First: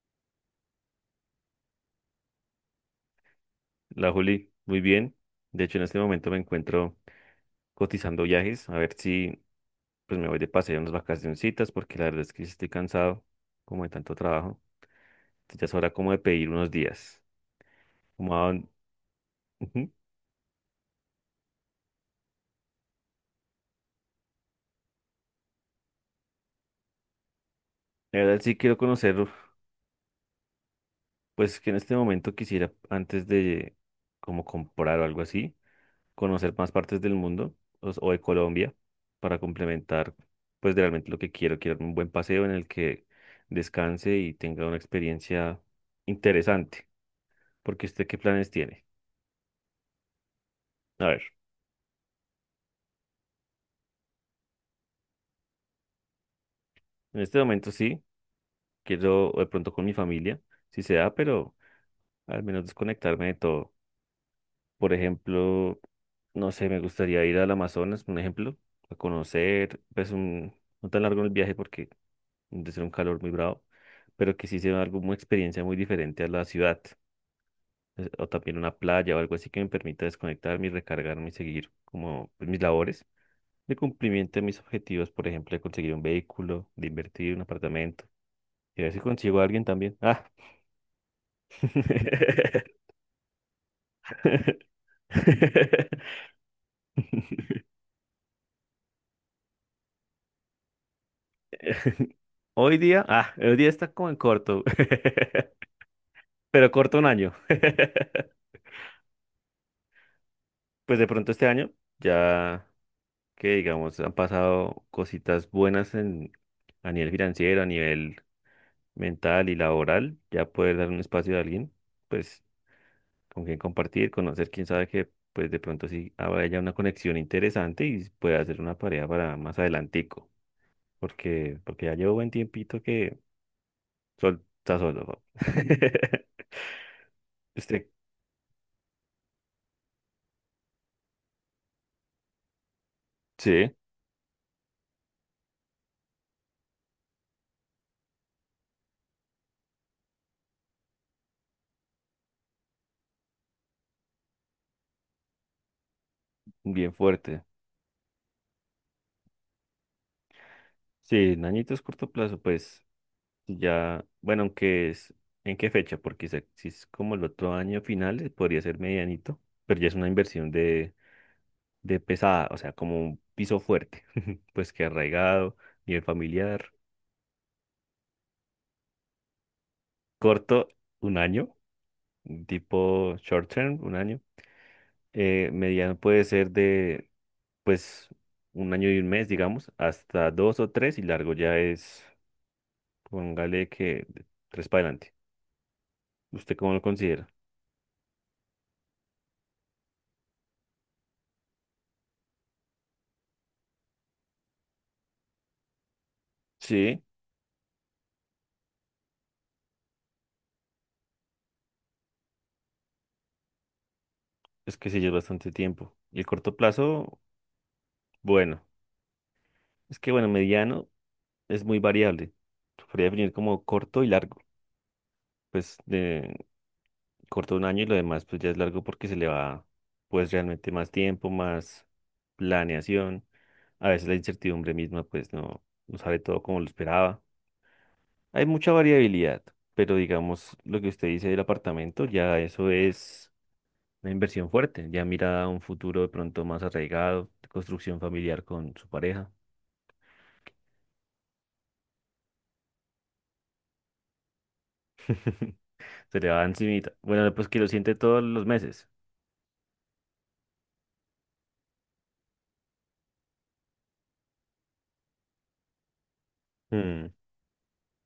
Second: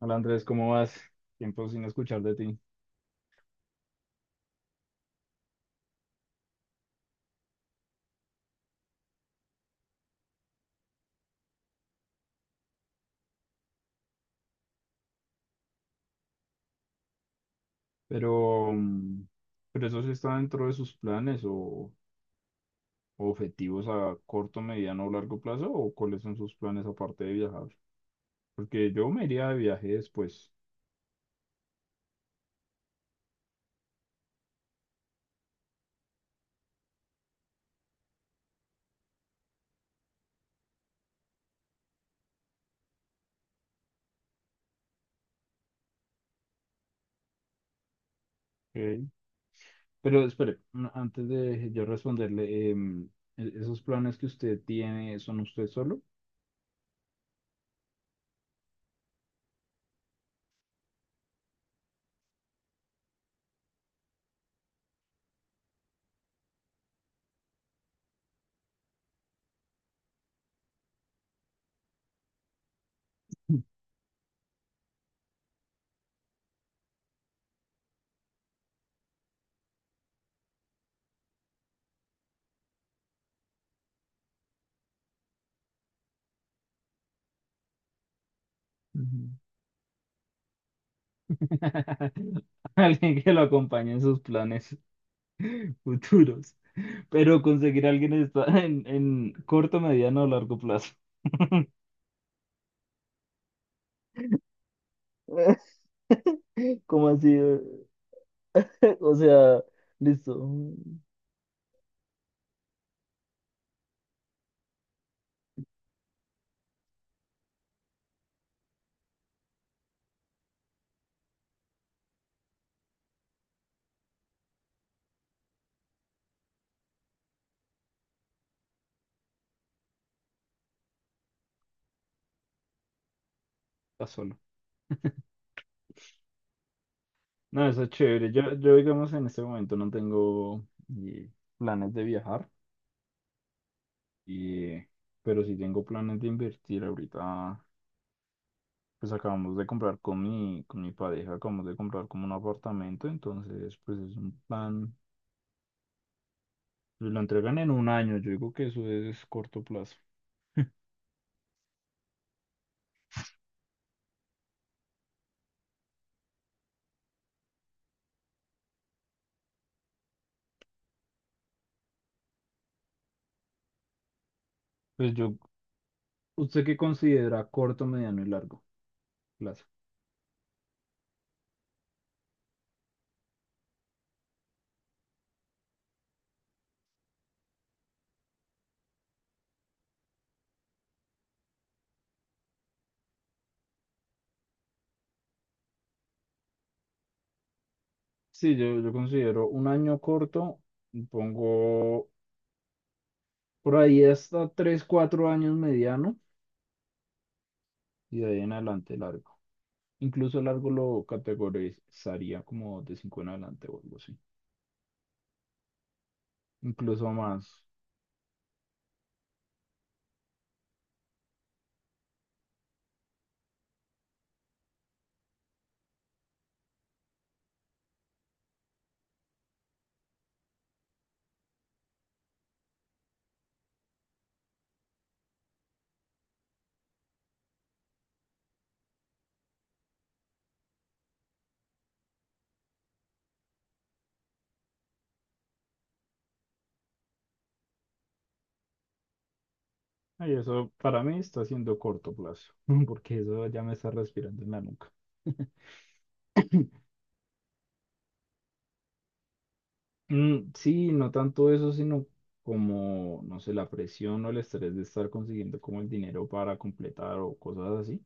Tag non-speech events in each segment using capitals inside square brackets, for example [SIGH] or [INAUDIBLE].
Hola Andrés, ¿cómo vas? Tiempo sin escuchar de ti. La Juli, muy bien. De hecho, en este momento me encuentro cotizando viajes, a ver si pues me voy de paseo unas vacacioncitas, porque la verdad es que sí estoy cansado como de tanto trabajo. Entonces, ya es hora como de pedir unos días. Como a dónde- Pero, mm, ¿pero Ujú. eso sí está dentro de sus planes o, objetivos a corto, mediano o largo plazo? ¿O cuáles son sus planes aparte de viajar? La verdad sí quiero Porque yo conocer, me iría de viaje después. pues que en este momento quisiera antes de como comprar o algo así, conocer más partes del mundo o de Colombia para complementar, pues de realmente lo que quiero. Quiero un buen paseo en el que descanse y tenga una experiencia interesante. Porque usted, ¿qué planes tiene? Ok. Pero espere, A ver, antes de yo responderle, ¿esos planes que usted tiene son usted solo? en este momento sí, quiero de pronto con mi familia, si se da, pero al menos desconectarme de todo. Por ejemplo, no sé, me gustaría ir al Amazonas, un ejemplo, a conocer, pues no tan largo el viaje porque de ser un calor muy bravo, pero que sí sea algo, una experiencia muy diferente a la ciudad, o también una playa o algo así que me permita desconectarme y recargarme y seguir como pues, mis labores de cumplimiento de mis objetivos, por ejemplo, de conseguir un vehículo, de invertir en un apartamento, y a ver si Ujú. consigo a alguien también. Ah. [LAUGHS] Alguien que lo acompañe en sus planes [LAUGHS] [LAUGHS] futuros. Pero conseguir a alguien está [LAUGHS] en, corto, mediano o largo plazo. Hoy día está como en corto, [LAUGHS] [LAUGHS] pero corto un ¿Cómo así? año. [LAUGHS] [LAUGHS] O sea, listo. Pues de pronto este año ya, que digamos han pasado cositas buenas en, a nivel financiero, a nivel mental y laboral, ya poder dar un espacio a alguien, pues con quien compartir, conocer, quién sabe que pues de pronto sí habrá ya una conexión interesante y pueda hacer una pareja para más adelantico, porque ya llevo buen tiempito que Está solo. Está solo, ¿no? [LAUGHS] No, eso Este, es chévere. Yo digamos, en este momento no tengo eh, planes de viajar, sí, y, pero sí tengo planes de invertir. Ahorita, pues acabamos de comprar con mi, pareja, acabamos de comprar como un apartamento, entonces, pues es un plan. bien Pues lo fuerte. entregan en un año, yo digo que eso es corto plazo. Sí, en añitos corto plazo, pues. Ya, bueno, ¿en qué fecha? Porque si es como el otro año finales, podría ser medianito, pero ya es una inversión de pesada, o sea, como un piso fuerte, [LAUGHS] pues que Pues yo arraigado, nivel ¿Usted familiar, qué considera corto, mediano y largo plazo? corto, un año, tipo short term, un año, mediano puede ser de, pues, un año y un mes, digamos, hasta 2 o 3, y largo ya es, póngale que de 3 para adelante. ¿Usted cómo lo considera? Sí, yo considero un año corto, y pongo por ahí hasta 3 4 años mediano Sí, y de ahí en adelante largo. Incluso largo lo categorizaría como de 5 en adelante o algo así. es que sí, ya es bastante tiempo. Y el corto Incluso plazo, más. bueno, es que bueno, mediano es muy variable. Se podría definir como corto y largo. Pues de corto un año y lo demás pues ya es largo porque se le va pues realmente más tiempo, más planeación. A veces la incertidumbre misma pues no, no sale todo como lo esperaba. Hay mucha variabilidad, pero digamos lo que usted dice del apartamento, ya eso es una inversión fuerte. Ya mira a un futuro de pronto más arraigado, de construcción familiar con su pareja. Y eso para mí está siendo corto plazo, [LAUGHS] porque eso ya me está respirando en la nuca. [LAUGHS] Se le va encimita. Bueno, pues que lo siente todos los meses. Mm, sí, no tanto eso, sino como, no sé, la presión o el estrés de estar consiguiendo como el dinero para Mm, completar o cosas así.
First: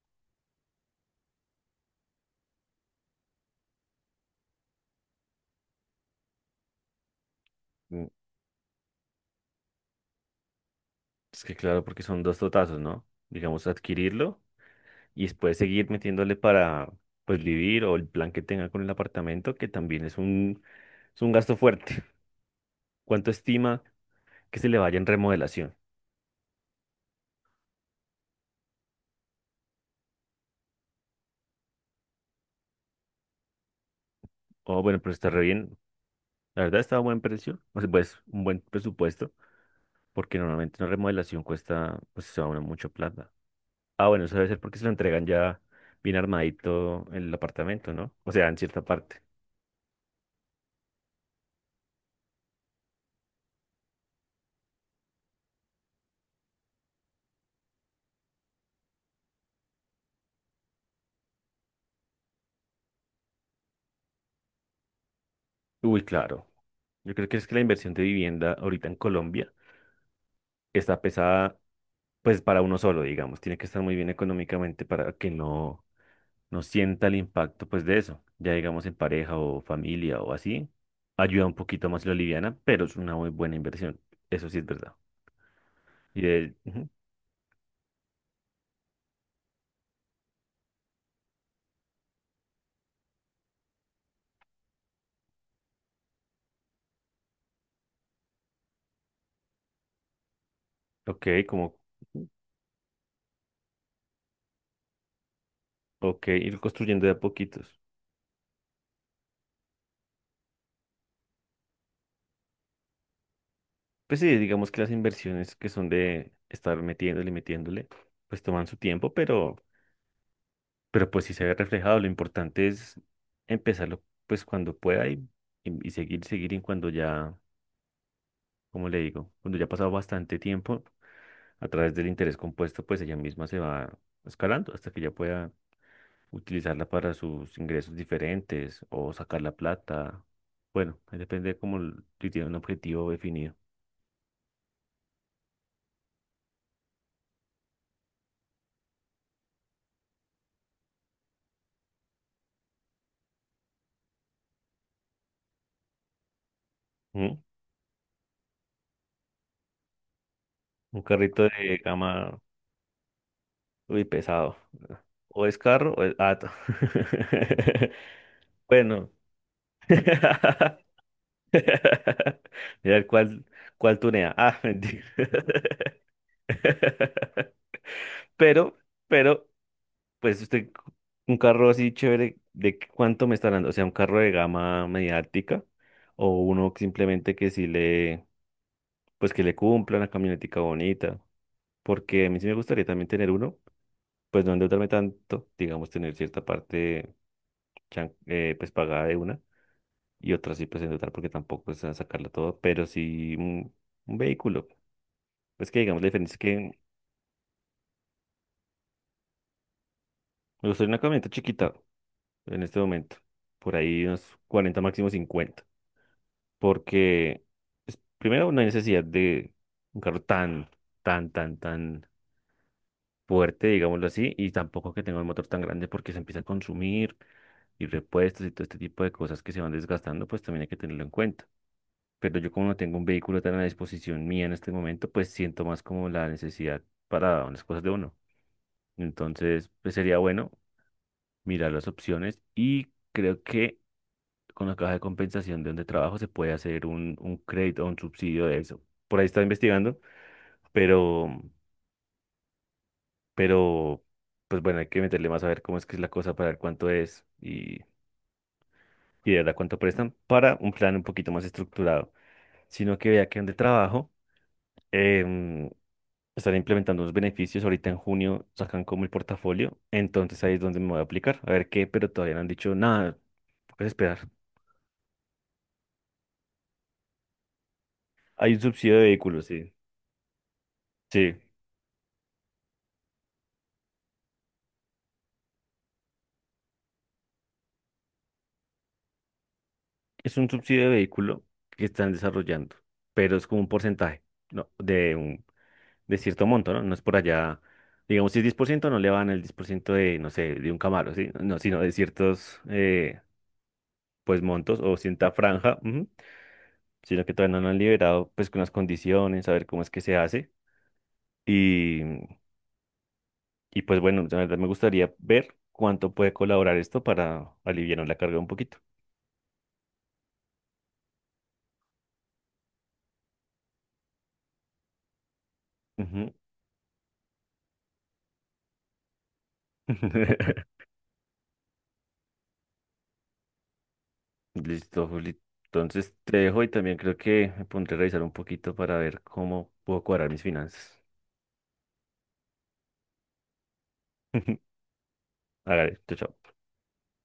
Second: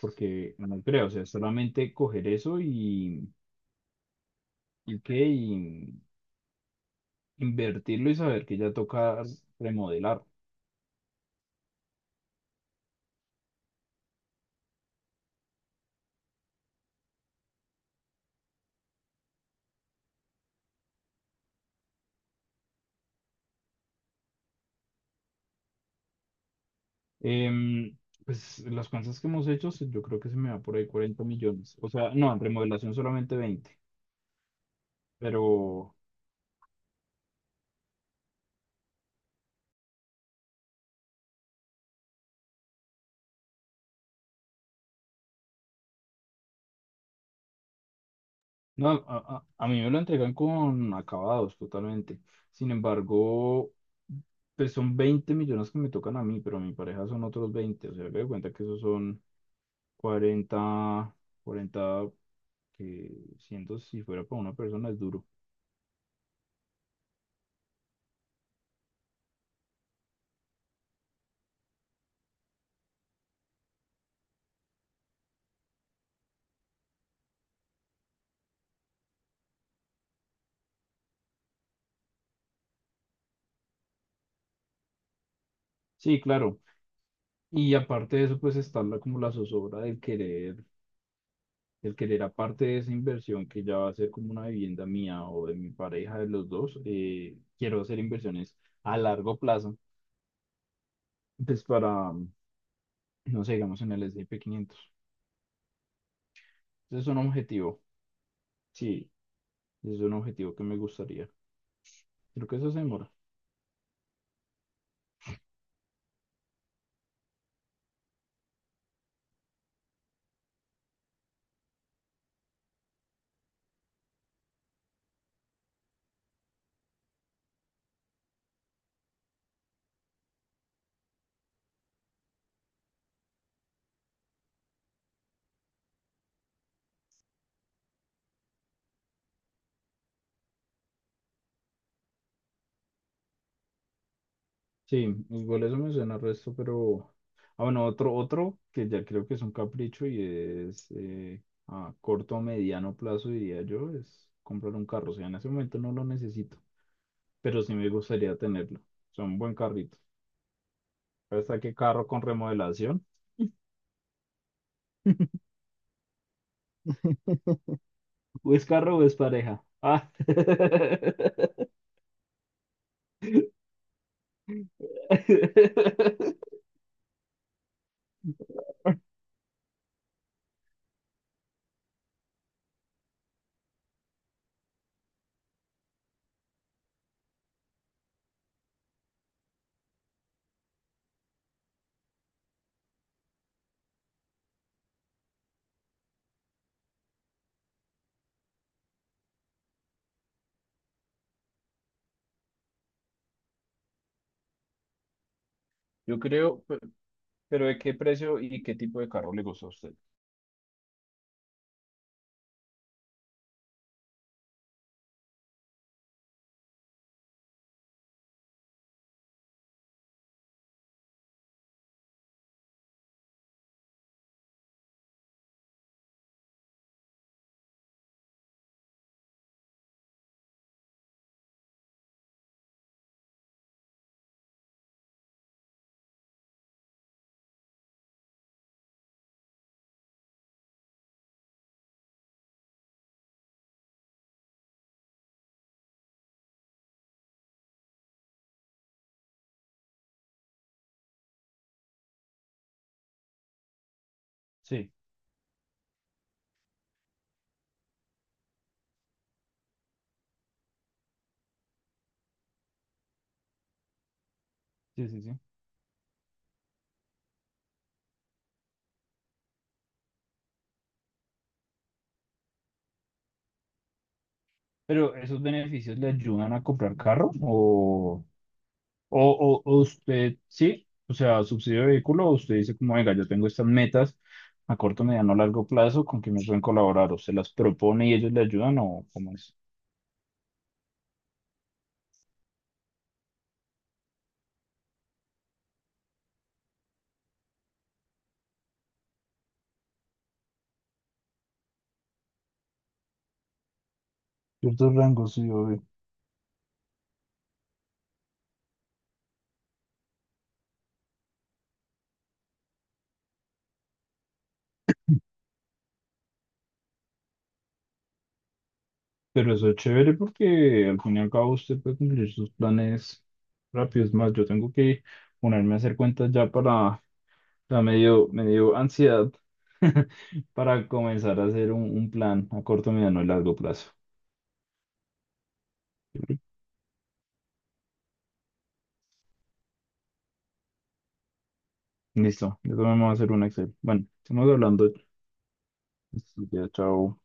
Porque no creo, o sea, solamente coger eso y qué, y mm, invertirlo y saber que ya toca remodelar. es que claro, porque son dos totazos, ¿no? Digamos, adquirirlo y después seguir metiéndole para, pues, vivir o el plan que tenga con el apartamento, que también es un gasto fuerte. [LAUGHS] ¿Cuánto estima que se le vaya en remodelación? Em, pues las cosas que hemos hecho, yo creo que se me va por ahí 40 millones. O sea, no, en remodelación solamente 20, Oh, bueno, pero está re bien. pero La verdad está a buen precio, o sea, pues, un buen presupuesto, porque normalmente una remodelación cuesta, pues, se va mucho plata. Ah, bueno, eso debe ser porque se lo entregan ya bien armadito en el apartamento, ¿no? O sea, en cierta no, a, parte. a- a mí me lo entregan con acabados totalmente. Sin embargo, pues son 20 millones que me tocan a mí, pero a mi pareja son otros veinte. O sea, me doy cuenta que esos son 40 40 que siento si fuera para una persona es duro. Uy, claro. Yo creo que es que la inversión de vivienda ahorita en Colombia está pesada, pues para uno solo, digamos. Tiene que estar muy bien económicamente para que no, no sienta el impacto, pues de eso. Ya digamos en pareja o familia o así, ayuda un poquito más la liviana, pero es una muy buena inversión. Eso sí es verdad. Y Sí, de, claro. ujú, Y aparte de eso, pues está la, como la zozobra del querer aparte de esa inversión que ya va a ser como una vivienda mía o de mi pareja, de los dos, quiero hacer inversiones a largo plazo, ok, pues como, para, no sé, digamos en el S&P 500. ok, ir Ese construyendo es de a un poquitos. objetivo, sí, ese es un objetivo que me gustaría. Creo que eso se demora. Pues sí, digamos que las inversiones que son de estar metiéndole metiéndole, pues toman su tiempo, pero pues sí se ve reflejado. Lo importante es empezarlo pues cuando pueda y, y seguir, seguir y cuando ya, como le digo, cuando ya ha pasado bastante tiempo, a través del interés compuesto, pues ella misma se va escalando hasta que ya pueda utilizarla para sus ingresos diferentes o sacar la plata. Bueno, ahí depende como si tiene un objetivo definido. Sí, igual eso me suena al resto, pero... Ah, bueno, otro que ya creo que es un capricho y es a corto o mediano plazo, diría yo, es comprar un carro. O sea, en ese momento no lo necesito, ¿Mm? pero sí me gustaría tenerlo. O sea, un buen carrito. Un carrito ¿Hasta qué de carro con gama. remodelación? Uy, pesado. O es carro o es gato. [LAUGHS] ¿O es carro o Bueno. es pareja? Ah. [LAUGHS] Mira cuál tunea. Ah, mentira. [LAUGHS] [LAUGHS] Pero, pero, pues usted, un carro así chévere, ¿cuánto me está hablando? O sea, un carro de gama mediática o uno que simplemente que sí le, pues que le cumpla una camionetica bonita. Porque a mí sí me gustaría también tener uno, pues no endeudarme tanto, digamos, tener cierta parte pues pagada de una y otra sí pues en total porque tampoco es a sacarla todo, pero sí un vehículo. Es que digamos la Yo diferencia es que creo, pero ¿de qué precio y qué tipo de carro le gustó a usted? me gustaría una camioneta chiquita en este momento, por ahí unos 40 máximo 50 porque pues, primero no hay necesidad de un carro tan fuerte, digámoslo así, y tampoco que tenga un motor tan grande porque se empieza a consumir y repuestos y todo este tipo de cosas que se van desgastando, pues también hay que tenerlo en cuenta. Pero yo como no tengo un vehículo tan a disposición mía en este momento, pues siento más como la necesidad para unas cosas de uno. Entonces, pues sería bueno mirar las opciones y creo que con la caja de compensación de donde trabajo se puede hacer un crédito o un subsidio de eso. Por ahí estaba investigando, pero, pero, pues bueno, hay Sí, que meterle más a ver cómo es que es la cosa para ver cuánto es y de verdad cuánto prestan para un plan un poquito más estructurado, sino que vea que donde trabajo. sí, sí, sí. em, Están implementando unos beneficios. Ahorita en junio sacan como el portafolio. Entonces ahí es donde me voy a aplicar. A ver qué, pero todavía no han dicho nada. Puedes esperar. Pero ¿esos beneficios le ayudan a comprar carro? ¿O, Hay un subsidio de o, vehículos, o- sí. o usted, sí? O Sí. sea, subsidio de vehículo, o usted dice como, venga, yo tengo estas metas a corto, mediano, largo plazo, ¿con quién me pueden colaborar? ¿O se las propone y ellos le ayudan o cómo es? Es un subsidio de vehículo que están desarrollando, pero es como un porcentaje, ¿no? De cierto monto, ¿no? No es por allá. Digamos, si es 10% no le van el 10% de, no sé, de un Camaro, ¿sí? No, sino de ciertos, pues, montos Ciertos o cierta rangos, sí, franja. obvio. Sino que todavía no lo han liberado, pues con las condiciones, a ver cómo es que se hace. Y, y pues bueno, la verdad me gustaría ver cuánto puede colaborar esto para aliviar la carga un poquito. Pero eso es chévere porque al fin y al cabo usted puede cumplir sus planes rápidos. Es más, yo tengo que ponerme a hacer cuentas Ujú. ya para... O sea, me dio ansiedad [LAUGHS] [LAUGHS] para comenzar a hacer un plan a corto, mediano y largo plazo. Listo, Juli. Entonces te dejo y también creo que me pondré a revisar un poquito para ver cómo puedo cuadrar mis finanzas. Listo, yo también me voy a hacer un Excel. Bueno, estamos [LAUGHS] hablando. Hágale, chao, Listo, chao. ya, chao.